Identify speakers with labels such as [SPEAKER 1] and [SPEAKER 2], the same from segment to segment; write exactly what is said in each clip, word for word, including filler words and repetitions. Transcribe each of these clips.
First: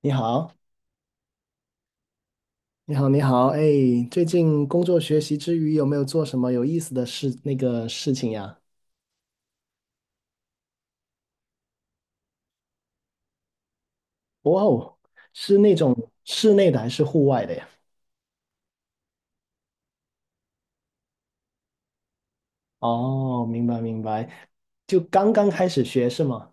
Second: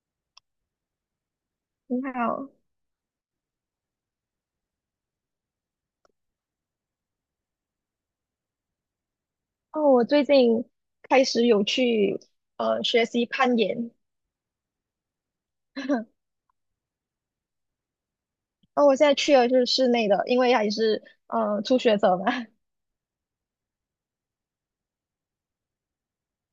[SPEAKER 1] 你好，
[SPEAKER 2] 你好。
[SPEAKER 1] 你好，你好，哎，最近工作学习之余，有没有做什么有意思的事，那个事情呀？
[SPEAKER 2] 哦，我最近开始有去呃学习攀岩。
[SPEAKER 1] 哇哦，是那种 室内的还是户外的呀？
[SPEAKER 2] 哦，我现在去的就是室内的，因为还是呃初学者嘛。
[SPEAKER 1] 哦，明白明白，就刚刚开始学是吗？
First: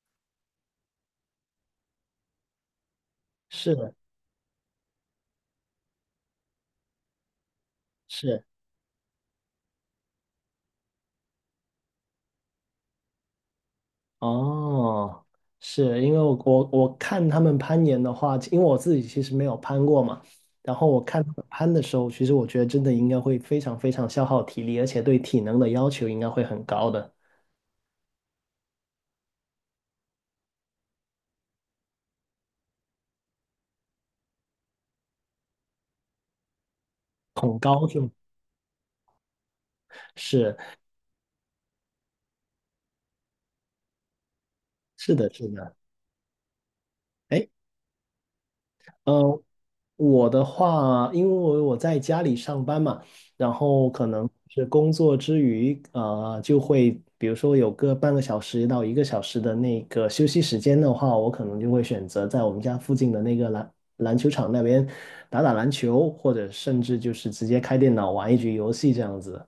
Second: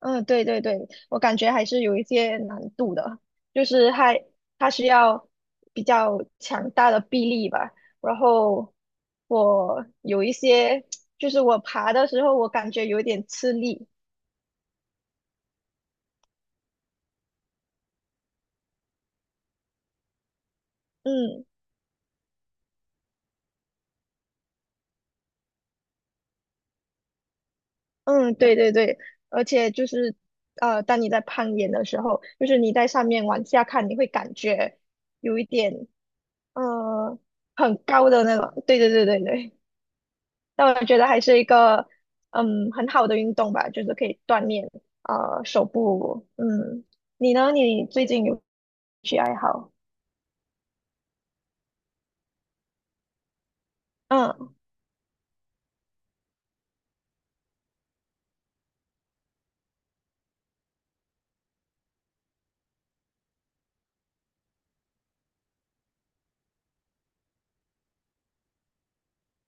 [SPEAKER 2] 嗯，对对对，我感觉还是有一些难度的，就
[SPEAKER 1] 是
[SPEAKER 2] 是
[SPEAKER 1] 的
[SPEAKER 2] 还它需要比较强大的臂力吧。然
[SPEAKER 1] 是，
[SPEAKER 2] 后我有一些 就是我爬的时候我感觉有点吃力。
[SPEAKER 1] 哦，是因为我我我看他们攀岩的话，因为我自己其实没有攀过嘛，然后我看他
[SPEAKER 2] 嗯。
[SPEAKER 1] 们攀的时候，其实我觉得真的应该会非常非常消耗体力，而且对体能的要求应该会很高的，
[SPEAKER 2] 嗯，对对对，而且就是，呃，当你在攀岩的时候，就是你在上面往下看，你会感觉有一点，呃，
[SPEAKER 1] 恐
[SPEAKER 2] 很
[SPEAKER 1] 高是
[SPEAKER 2] 高
[SPEAKER 1] 吗？
[SPEAKER 2] 的那种。对对对对对，
[SPEAKER 1] 是
[SPEAKER 2] 那我觉得还是一个，嗯，很好的运动吧，就是可以锻炼，
[SPEAKER 1] 是的，
[SPEAKER 2] 呃，
[SPEAKER 1] 是
[SPEAKER 2] 手
[SPEAKER 1] 的。
[SPEAKER 2] 部。嗯，你
[SPEAKER 1] 哎，
[SPEAKER 2] 呢？你最近有兴趣爱
[SPEAKER 1] 呃，
[SPEAKER 2] 好？
[SPEAKER 1] 我的话，因为我在家里上班嘛，然后可能
[SPEAKER 2] 嗯，
[SPEAKER 1] 是工作之余，呃，就会比如说有个半个小时到一个小时的那个休息时间的话，我可能就会选择在我们家附近的那个篮篮球场那边打打篮球，或者甚至就是直接开电脑玩一局游戏这样子。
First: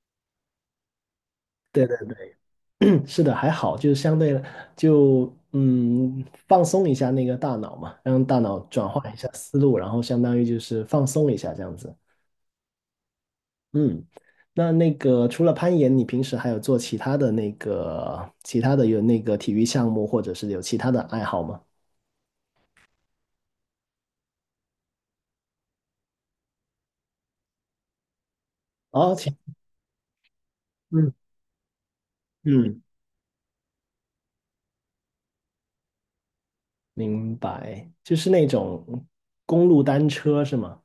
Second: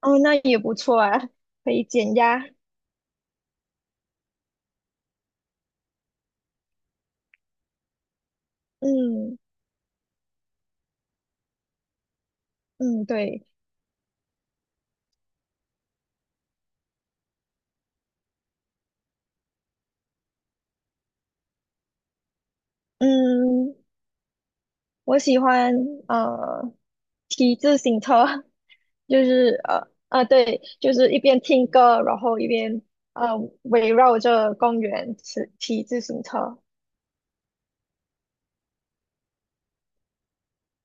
[SPEAKER 2] 哦，那也不错啊，可以
[SPEAKER 1] 对
[SPEAKER 2] 减压。
[SPEAKER 1] 是的，还好，就是相对就嗯放松一下那个大脑嘛，让大脑转换一下
[SPEAKER 2] 嗯
[SPEAKER 1] 思路，然后相当于就是放松一下这样子。
[SPEAKER 2] 嗯，对，
[SPEAKER 1] 嗯，那那个除了攀岩，你平时还有做其他的那个其他的有那个体育项目，或者是有其他的爱好吗？
[SPEAKER 2] 嗯。我喜欢呃骑自行车。
[SPEAKER 1] 哦，
[SPEAKER 2] 就
[SPEAKER 1] 其
[SPEAKER 2] 是呃呃对，就是
[SPEAKER 1] 嗯
[SPEAKER 2] 一边听歌，然后一
[SPEAKER 1] 嗯，
[SPEAKER 2] 边呃围绕着公园骑骑自行车。
[SPEAKER 1] 明白，就是那种公路单车是吗？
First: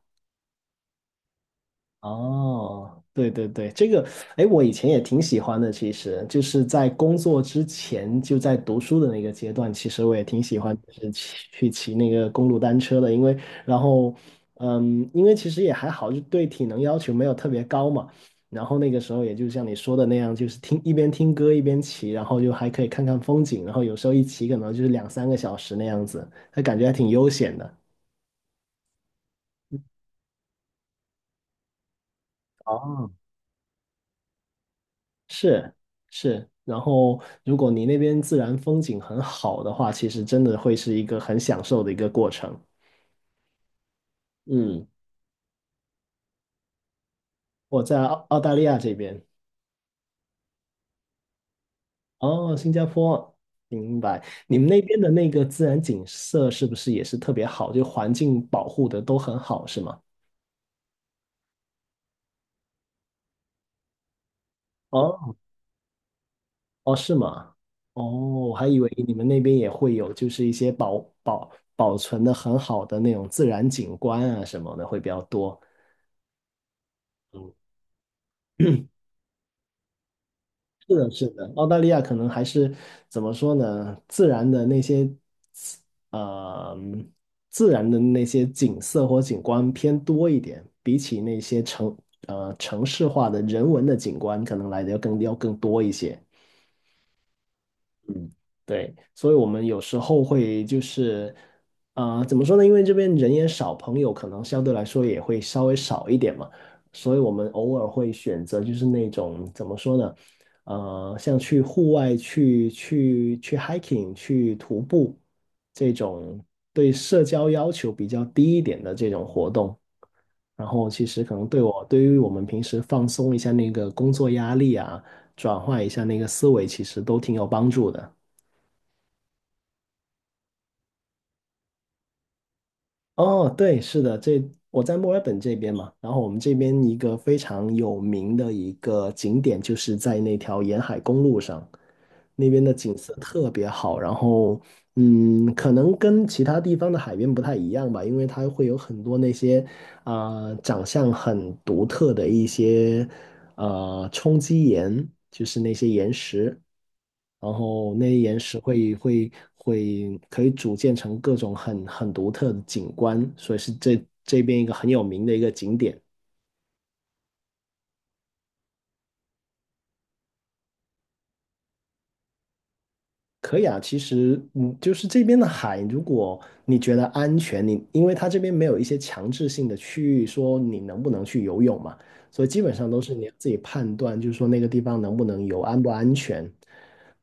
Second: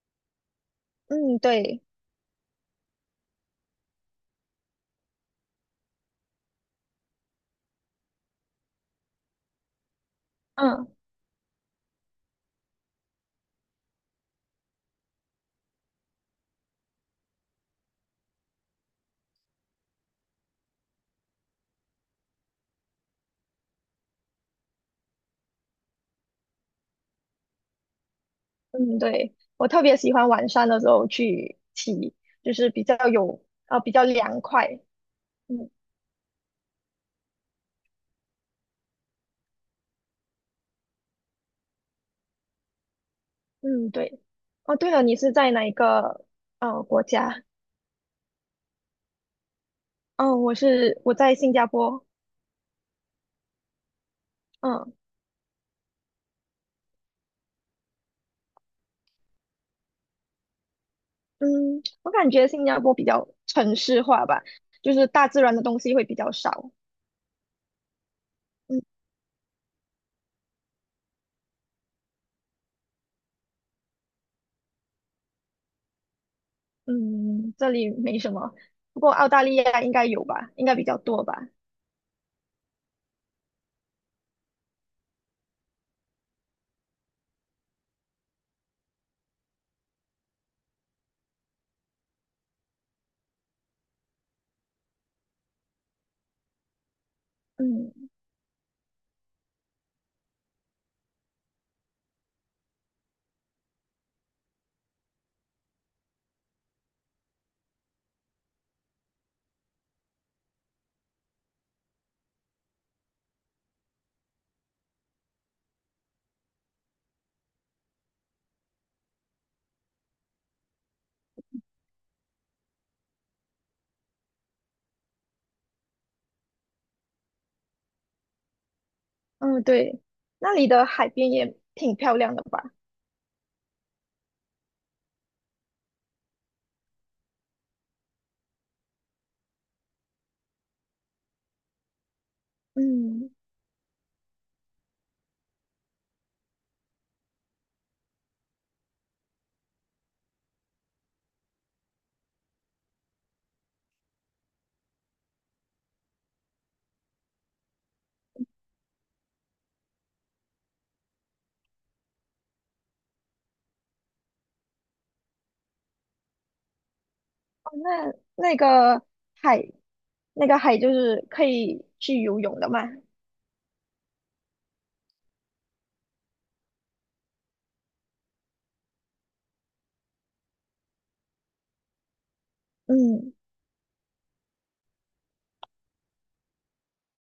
[SPEAKER 2] 嗯，对，
[SPEAKER 1] 哦，对对对，这个，哎，我以前也挺喜欢的。其实就是在工作之前，就在读书的那个阶段，其实我也挺喜欢，就
[SPEAKER 2] 嗯
[SPEAKER 1] 是骑去骑那个公路单车的。因为，然后，嗯，因为其实也还好，就对体能要求没有特别高嘛。然后那个时候，也就像你说的那样，就是听一边听歌一边骑，然后就还可以看看风景，然后有时候一骑可能就是两三个小时那样子，那感觉还挺悠闲的。
[SPEAKER 2] 嗯对，我特别喜欢晚上的时候去骑，就是比较
[SPEAKER 1] 哦，
[SPEAKER 2] 有啊比较凉快。嗯
[SPEAKER 1] 是，是，然后如果你那边自然风景很好的话，其实真的会是一个很享受的一个过程。
[SPEAKER 2] 嗯对。哦
[SPEAKER 1] 嗯，
[SPEAKER 2] 对了，你是在哪一个呃国家？
[SPEAKER 1] 我在澳澳大利亚这边，
[SPEAKER 2] 嗯，我是我在新加坡。
[SPEAKER 1] 哦，新加坡，明白。你们那
[SPEAKER 2] 嗯。
[SPEAKER 1] 边的那个自然景色是不是也是特别好？就环境保护的都很好，是吗？
[SPEAKER 2] 嗯，我感觉新加坡比较城市化吧，就是大
[SPEAKER 1] 哦，
[SPEAKER 2] 自然的东西会比较少。
[SPEAKER 1] 哦，是吗？哦，我还以
[SPEAKER 2] 嗯
[SPEAKER 1] 为你们那边也会有，就是一些保保保存的很好的那种自然景观啊什么的会比较多。嗯
[SPEAKER 2] 嗯，这里没什么，不过澳大利亚应该有吧，应该比
[SPEAKER 1] 是
[SPEAKER 2] 较
[SPEAKER 1] 的，
[SPEAKER 2] 多
[SPEAKER 1] 是
[SPEAKER 2] 吧。
[SPEAKER 1] 的，澳大利亚可能还是怎么说呢？自然的那些，呃，自然的那些景色或景观偏多一点，比起那些城呃城市化的人文的景观，可能来的要更要更多一些。
[SPEAKER 2] 嗯
[SPEAKER 1] 嗯，对，所以我们有时候会就是，呃，怎么说呢？因为这边人也少，朋友可能相对来说也会稍微少一点嘛，所以我们偶尔会选择就是那种怎么说呢？呃，像去户外去去去 hiking 去徒步这种对社交要求比较低一点的这种活动。然后其实可能对我，对于我们平时放松一下那个工作压力啊，转换一下那个思维，其实都挺有帮助的。
[SPEAKER 2] 嗯，对，那里的海边也挺漂亮的吧？
[SPEAKER 1] 哦，对，是的，这，我在墨尔本这边嘛，然后我们这边一个非常有名的一个景点，就是在那条沿海公路上，那边的景色
[SPEAKER 2] 嗯，
[SPEAKER 1] 特别好。然后，嗯，可能跟其他地方的海边不太一样吧，因为它会有很多那些啊、长相很独特的一些呃冲击岩，就是那些岩石，然后那些岩石会会会可以组建成各种很很独特的景观，所以是这这边一个很有名的一个景点。
[SPEAKER 2] 哦，那那个海，那个海就是可以去游泳的嘛？
[SPEAKER 1] 可以啊，其实嗯，就是这边的海，如果你觉得安全，你因为它这边没有一些强制性的区域说你能不能去游泳嘛，所以基本上都是你
[SPEAKER 2] 嗯
[SPEAKER 1] 自己判断，就是说那个地方能不能游，安不安全。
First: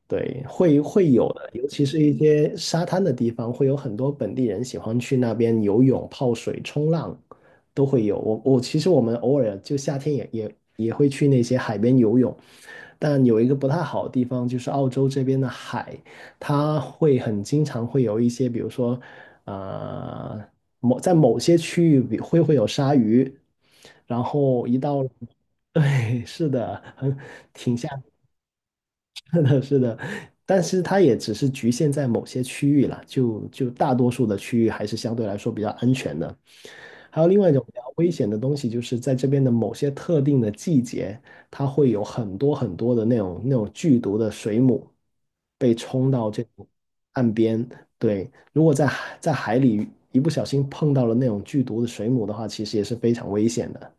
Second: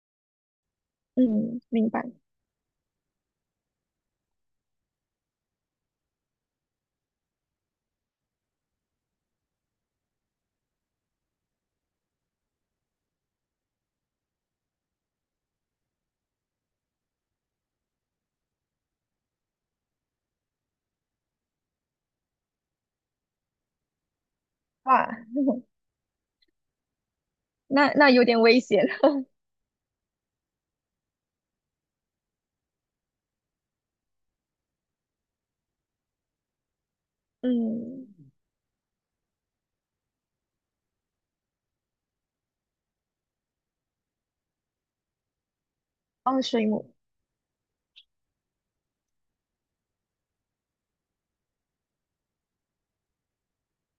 [SPEAKER 1] 对，会会有的，
[SPEAKER 2] 嗯，
[SPEAKER 1] 尤其
[SPEAKER 2] 明
[SPEAKER 1] 是
[SPEAKER 2] 白。
[SPEAKER 1] 一些沙滩的地方，会有很多本地人喜欢去那边游泳、泡水、冲浪，都会有。我我其实我们偶尔就夏天也也也会去那些海边游泳，但有一个不太好的地方，就是澳洲这边的海。它会很经常会有一些，比如说，呃，某在某些区域比会会有鲨鱼，然后一到，
[SPEAKER 2] 哇，
[SPEAKER 1] 对，是的，很，挺吓
[SPEAKER 2] 那那有点危险。
[SPEAKER 1] 是的，是的，但是它也只是局限在某些区域啦，就就大多数的区域还是相对来说比较安全的。还有另 外一种比较危险
[SPEAKER 2] 嗯，
[SPEAKER 1] 的东西，就是在这边的某些特定的季节，它会有很多很多的那种那种剧毒的水母被冲到
[SPEAKER 2] 哦，
[SPEAKER 1] 这
[SPEAKER 2] 水
[SPEAKER 1] 种
[SPEAKER 2] 母。
[SPEAKER 1] 岸边。对，如果在海在海里一不小心碰到了那种剧毒的水母的话，其实也是非常危险的。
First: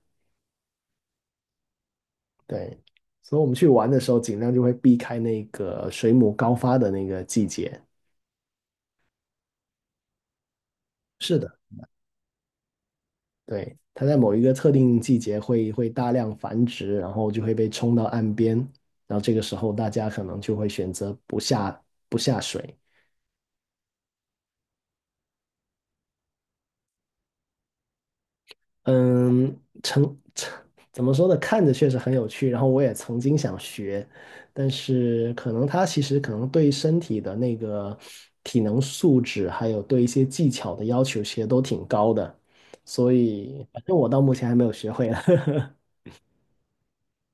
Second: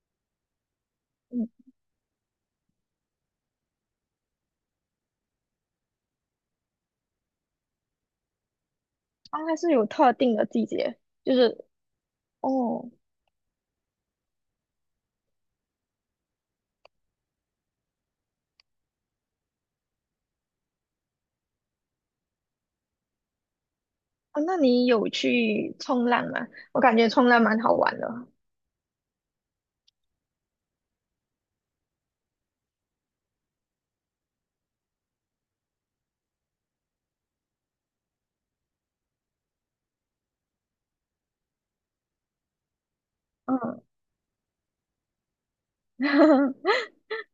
[SPEAKER 2] 嗯
[SPEAKER 1] 对，所以我们去玩的时候，尽量就会避开那个水母高发的那个季节。
[SPEAKER 2] 啊，它是有特定的季节，就
[SPEAKER 1] 是的，
[SPEAKER 2] 是哦
[SPEAKER 1] 对，它在某一个特定季节会会大量繁殖，然后就会被冲到岸边，然后这个时候大家可能就会选择不下不下水。
[SPEAKER 2] 哦，那你有去冲浪吗？我感觉冲浪蛮好玩的，
[SPEAKER 1] 嗯，成，怎么说呢？看着确实很有趣，然后我也曾经想学，但是可能它其实可能对身体的那个体能素质，还有对一些技巧的要求，其实都挺高的，所以
[SPEAKER 2] 嗯，
[SPEAKER 1] 反正我到目前还没有学会了。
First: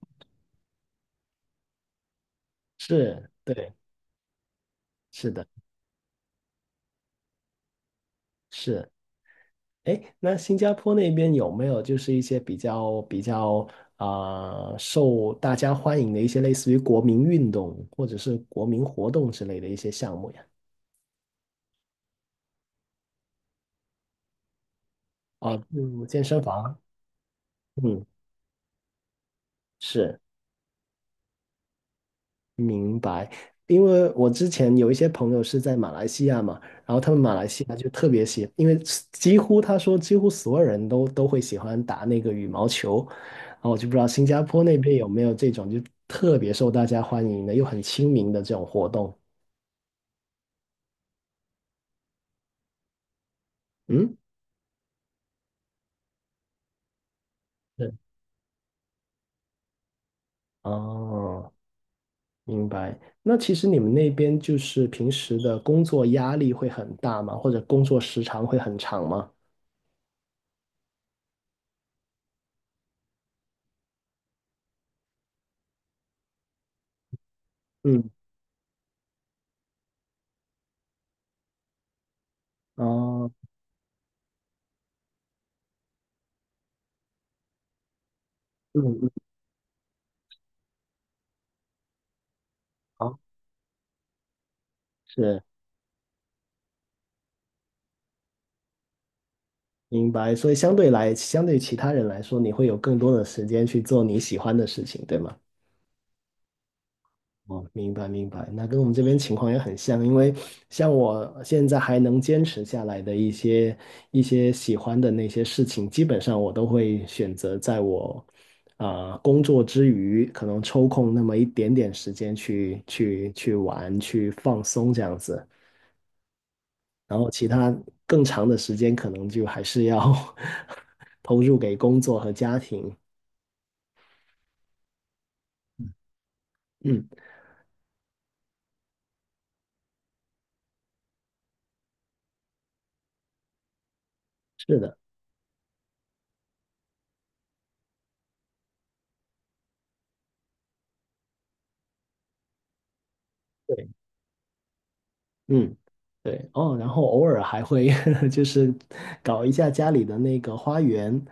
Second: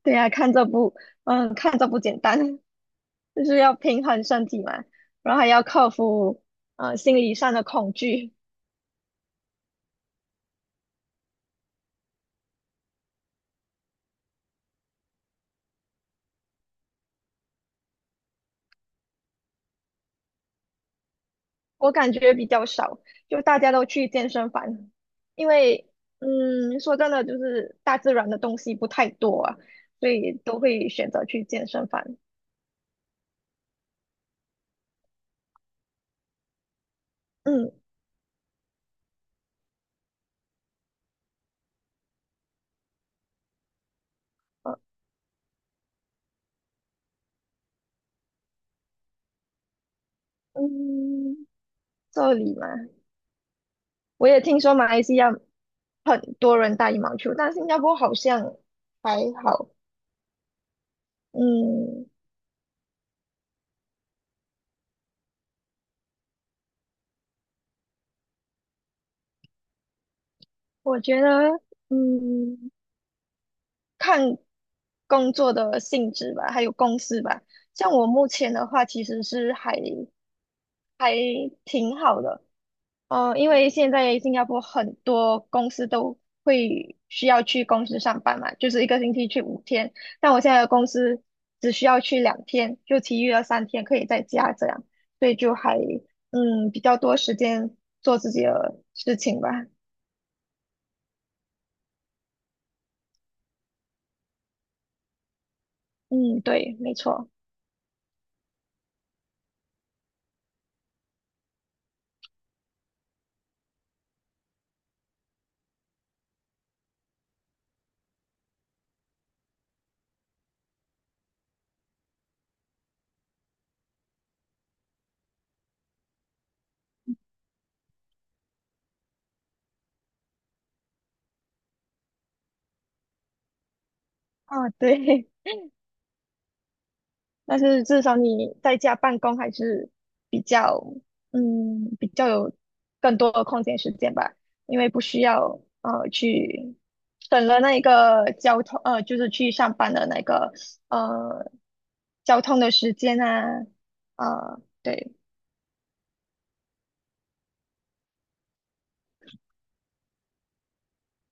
[SPEAKER 2] 对呀，看这不，嗯，看这不简单，
[SPEAKER 1] 是，
[SPEAKER 2] 就是
[SPEAKER 1] 对，
[SPEAKER 2] 要平衡身体嘛，
[SPEAKER 1] 是
[SPEAKER 2] 然后
[SPEAKER 1] 的，
[SPEAKER 2] 还要克服呃心理上的恐惧。
[SPEAKER 1] 是。哎，那新加坡那边有没有就是一些比较比较啊、受大家欢迎的一些类似于国民运动或者是国民活动之类的一些项目呀？
[SPEAKER 2] 我感觉比较少，就大家都去健身房，因
[SPEAKER 1] 啊，
[SPEAKER 2] 为
[SPEAKER 1] 嗯，健身房。
[SPEAKER 2] 嗯，说真的，就是大
[SPEAKER 1] 嗯，
[SPEAKER 2] 自然的东西不太多啊，所
[SPEAKER 1] 是，
[SPEAKER 2] 以都会选择去健身房。
[SPEAKER 1] 明白。因为我之前有一些朋友是在马来西亚嘛，然后他们马来西
[SPEAKER 2] 嗯。
[SPEAKER 1] 亚就特别喜，因为几乎他说几乎所有人都都会喜欢打那个羽毛球，然后我就不知道新加坡那
[SPEAKER 2] 呃
[SPEAKER 1] 边有没有这种就特别受大家欢迎的又很亲民的这种活动。
[SPEAKER 2] 嗯，这里嘛，
[SPEAKER 1] 嗯，
[SPEAKER 2] 我也听说马来西亚很多人打羽毛球，但新加
[SPEAKER 1] 是，
[SPEAKER 2] 坡好像还好。
[SPEAKER 1] 哦，
[SPEAKER 2] 嗯，
[SPEAKER 1] 明白。那其实你们那边就是平时的工作压力会很大吗？或者工作时长会很长吗？
[SPEAKER 2] 我觉得，嗯，看工作的性质吧，还有公司吧。像我
[SPEAKER 1] 嗯，
[SPEAKER 2] 目前的话，其实是还还挺好的。
[SPEAKER 1] 哦，
[SPEAKER 2] 哦，因为现在新加坡很多公司都会需要去公司上班嘛，就
[SPEAKER 1] 嗯，
[SPEAKER 2] 是一个
[SPEAKER 1] 嗯，
[SPEAKER 2] 星期去五天。但我现在的公司只需要去两天，就
[SPEAKER 1] 好，
[SPEAKER 2] 其余的三天可以在家这样，所以
[SPEAKER 1] 是。
[SPEAKER 2] 就还嗯比较多时间做自己的事情吧。
[SPEAKER 1] 明白。所以相对来，相对于其他人来说，你会有更多的时间去做你喜欢的事情，对吗？
[SPEAKER 2] 嗯，对，没错。
[SPEAKER 1] 哦，明白明白。那跟我们这边情况也很像，因为像我现在还能坚持下来的一些一些喜欢的那些事情，基本上我都会选择在我啊、呃工作之余，可能抽空那么一点点时间去去去玩、去放松这样子。然后其他更长的时间，可能就还是要 投入给工作和家庭。
[SPEAKER 2] 啊，对，
[SPEAKER 1] 嗯，
[SPEAKER 2] 但是至少你在家办公还是比较，嗯，比较有更多的空闲时间吧，因
[SPEAKER 1] 是
[SPEAKER 2] 为
[SPEAKER 1] 的，
[SPEAKER 2] 不需要呃去省了那个交通，呃，就是去上班的那个呃交通的时间啊，
[SPEAKER 1] 对，
[SPEAKER 2] 呃，对，
[SPEAKER 1] 嗯，对，哦，然后偶尔还会 就是搞一下家里的那个花园，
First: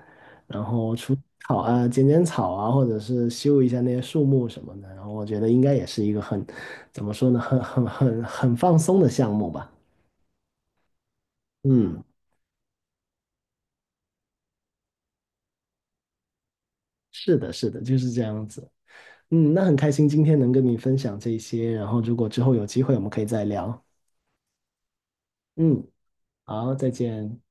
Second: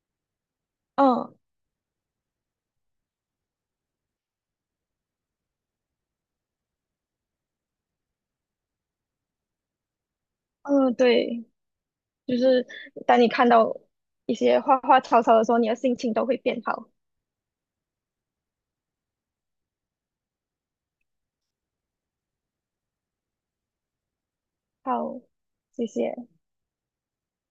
[SPEAKER 1] 然后除
[SPEAKER 2] 嗯
[SPEAKER 1] 草啊、剪剪草啊，或者是修一下那些树木什么的，然后我觉得应该也是一个很，怎么说呢，很很很很放松的项目吧。
[SPEAKER 2] 嗯，对，
[SPEAKER 1] 嗯，
[SPEAKER 2] 就是当你看到一些花花草草的时候，你的心情都会变好。
[SPEAKER 1] 是的，是的，就是这样子。嗯，那很开心今天能跟你分享这些，然后如果之后有机会，我们可以再聊。
[SPEAKER 2] 好，
[SPEAKER 1] 嗯，
[SPEAKER 2] 谢谢。
[SPEAKER 1] 好，再见。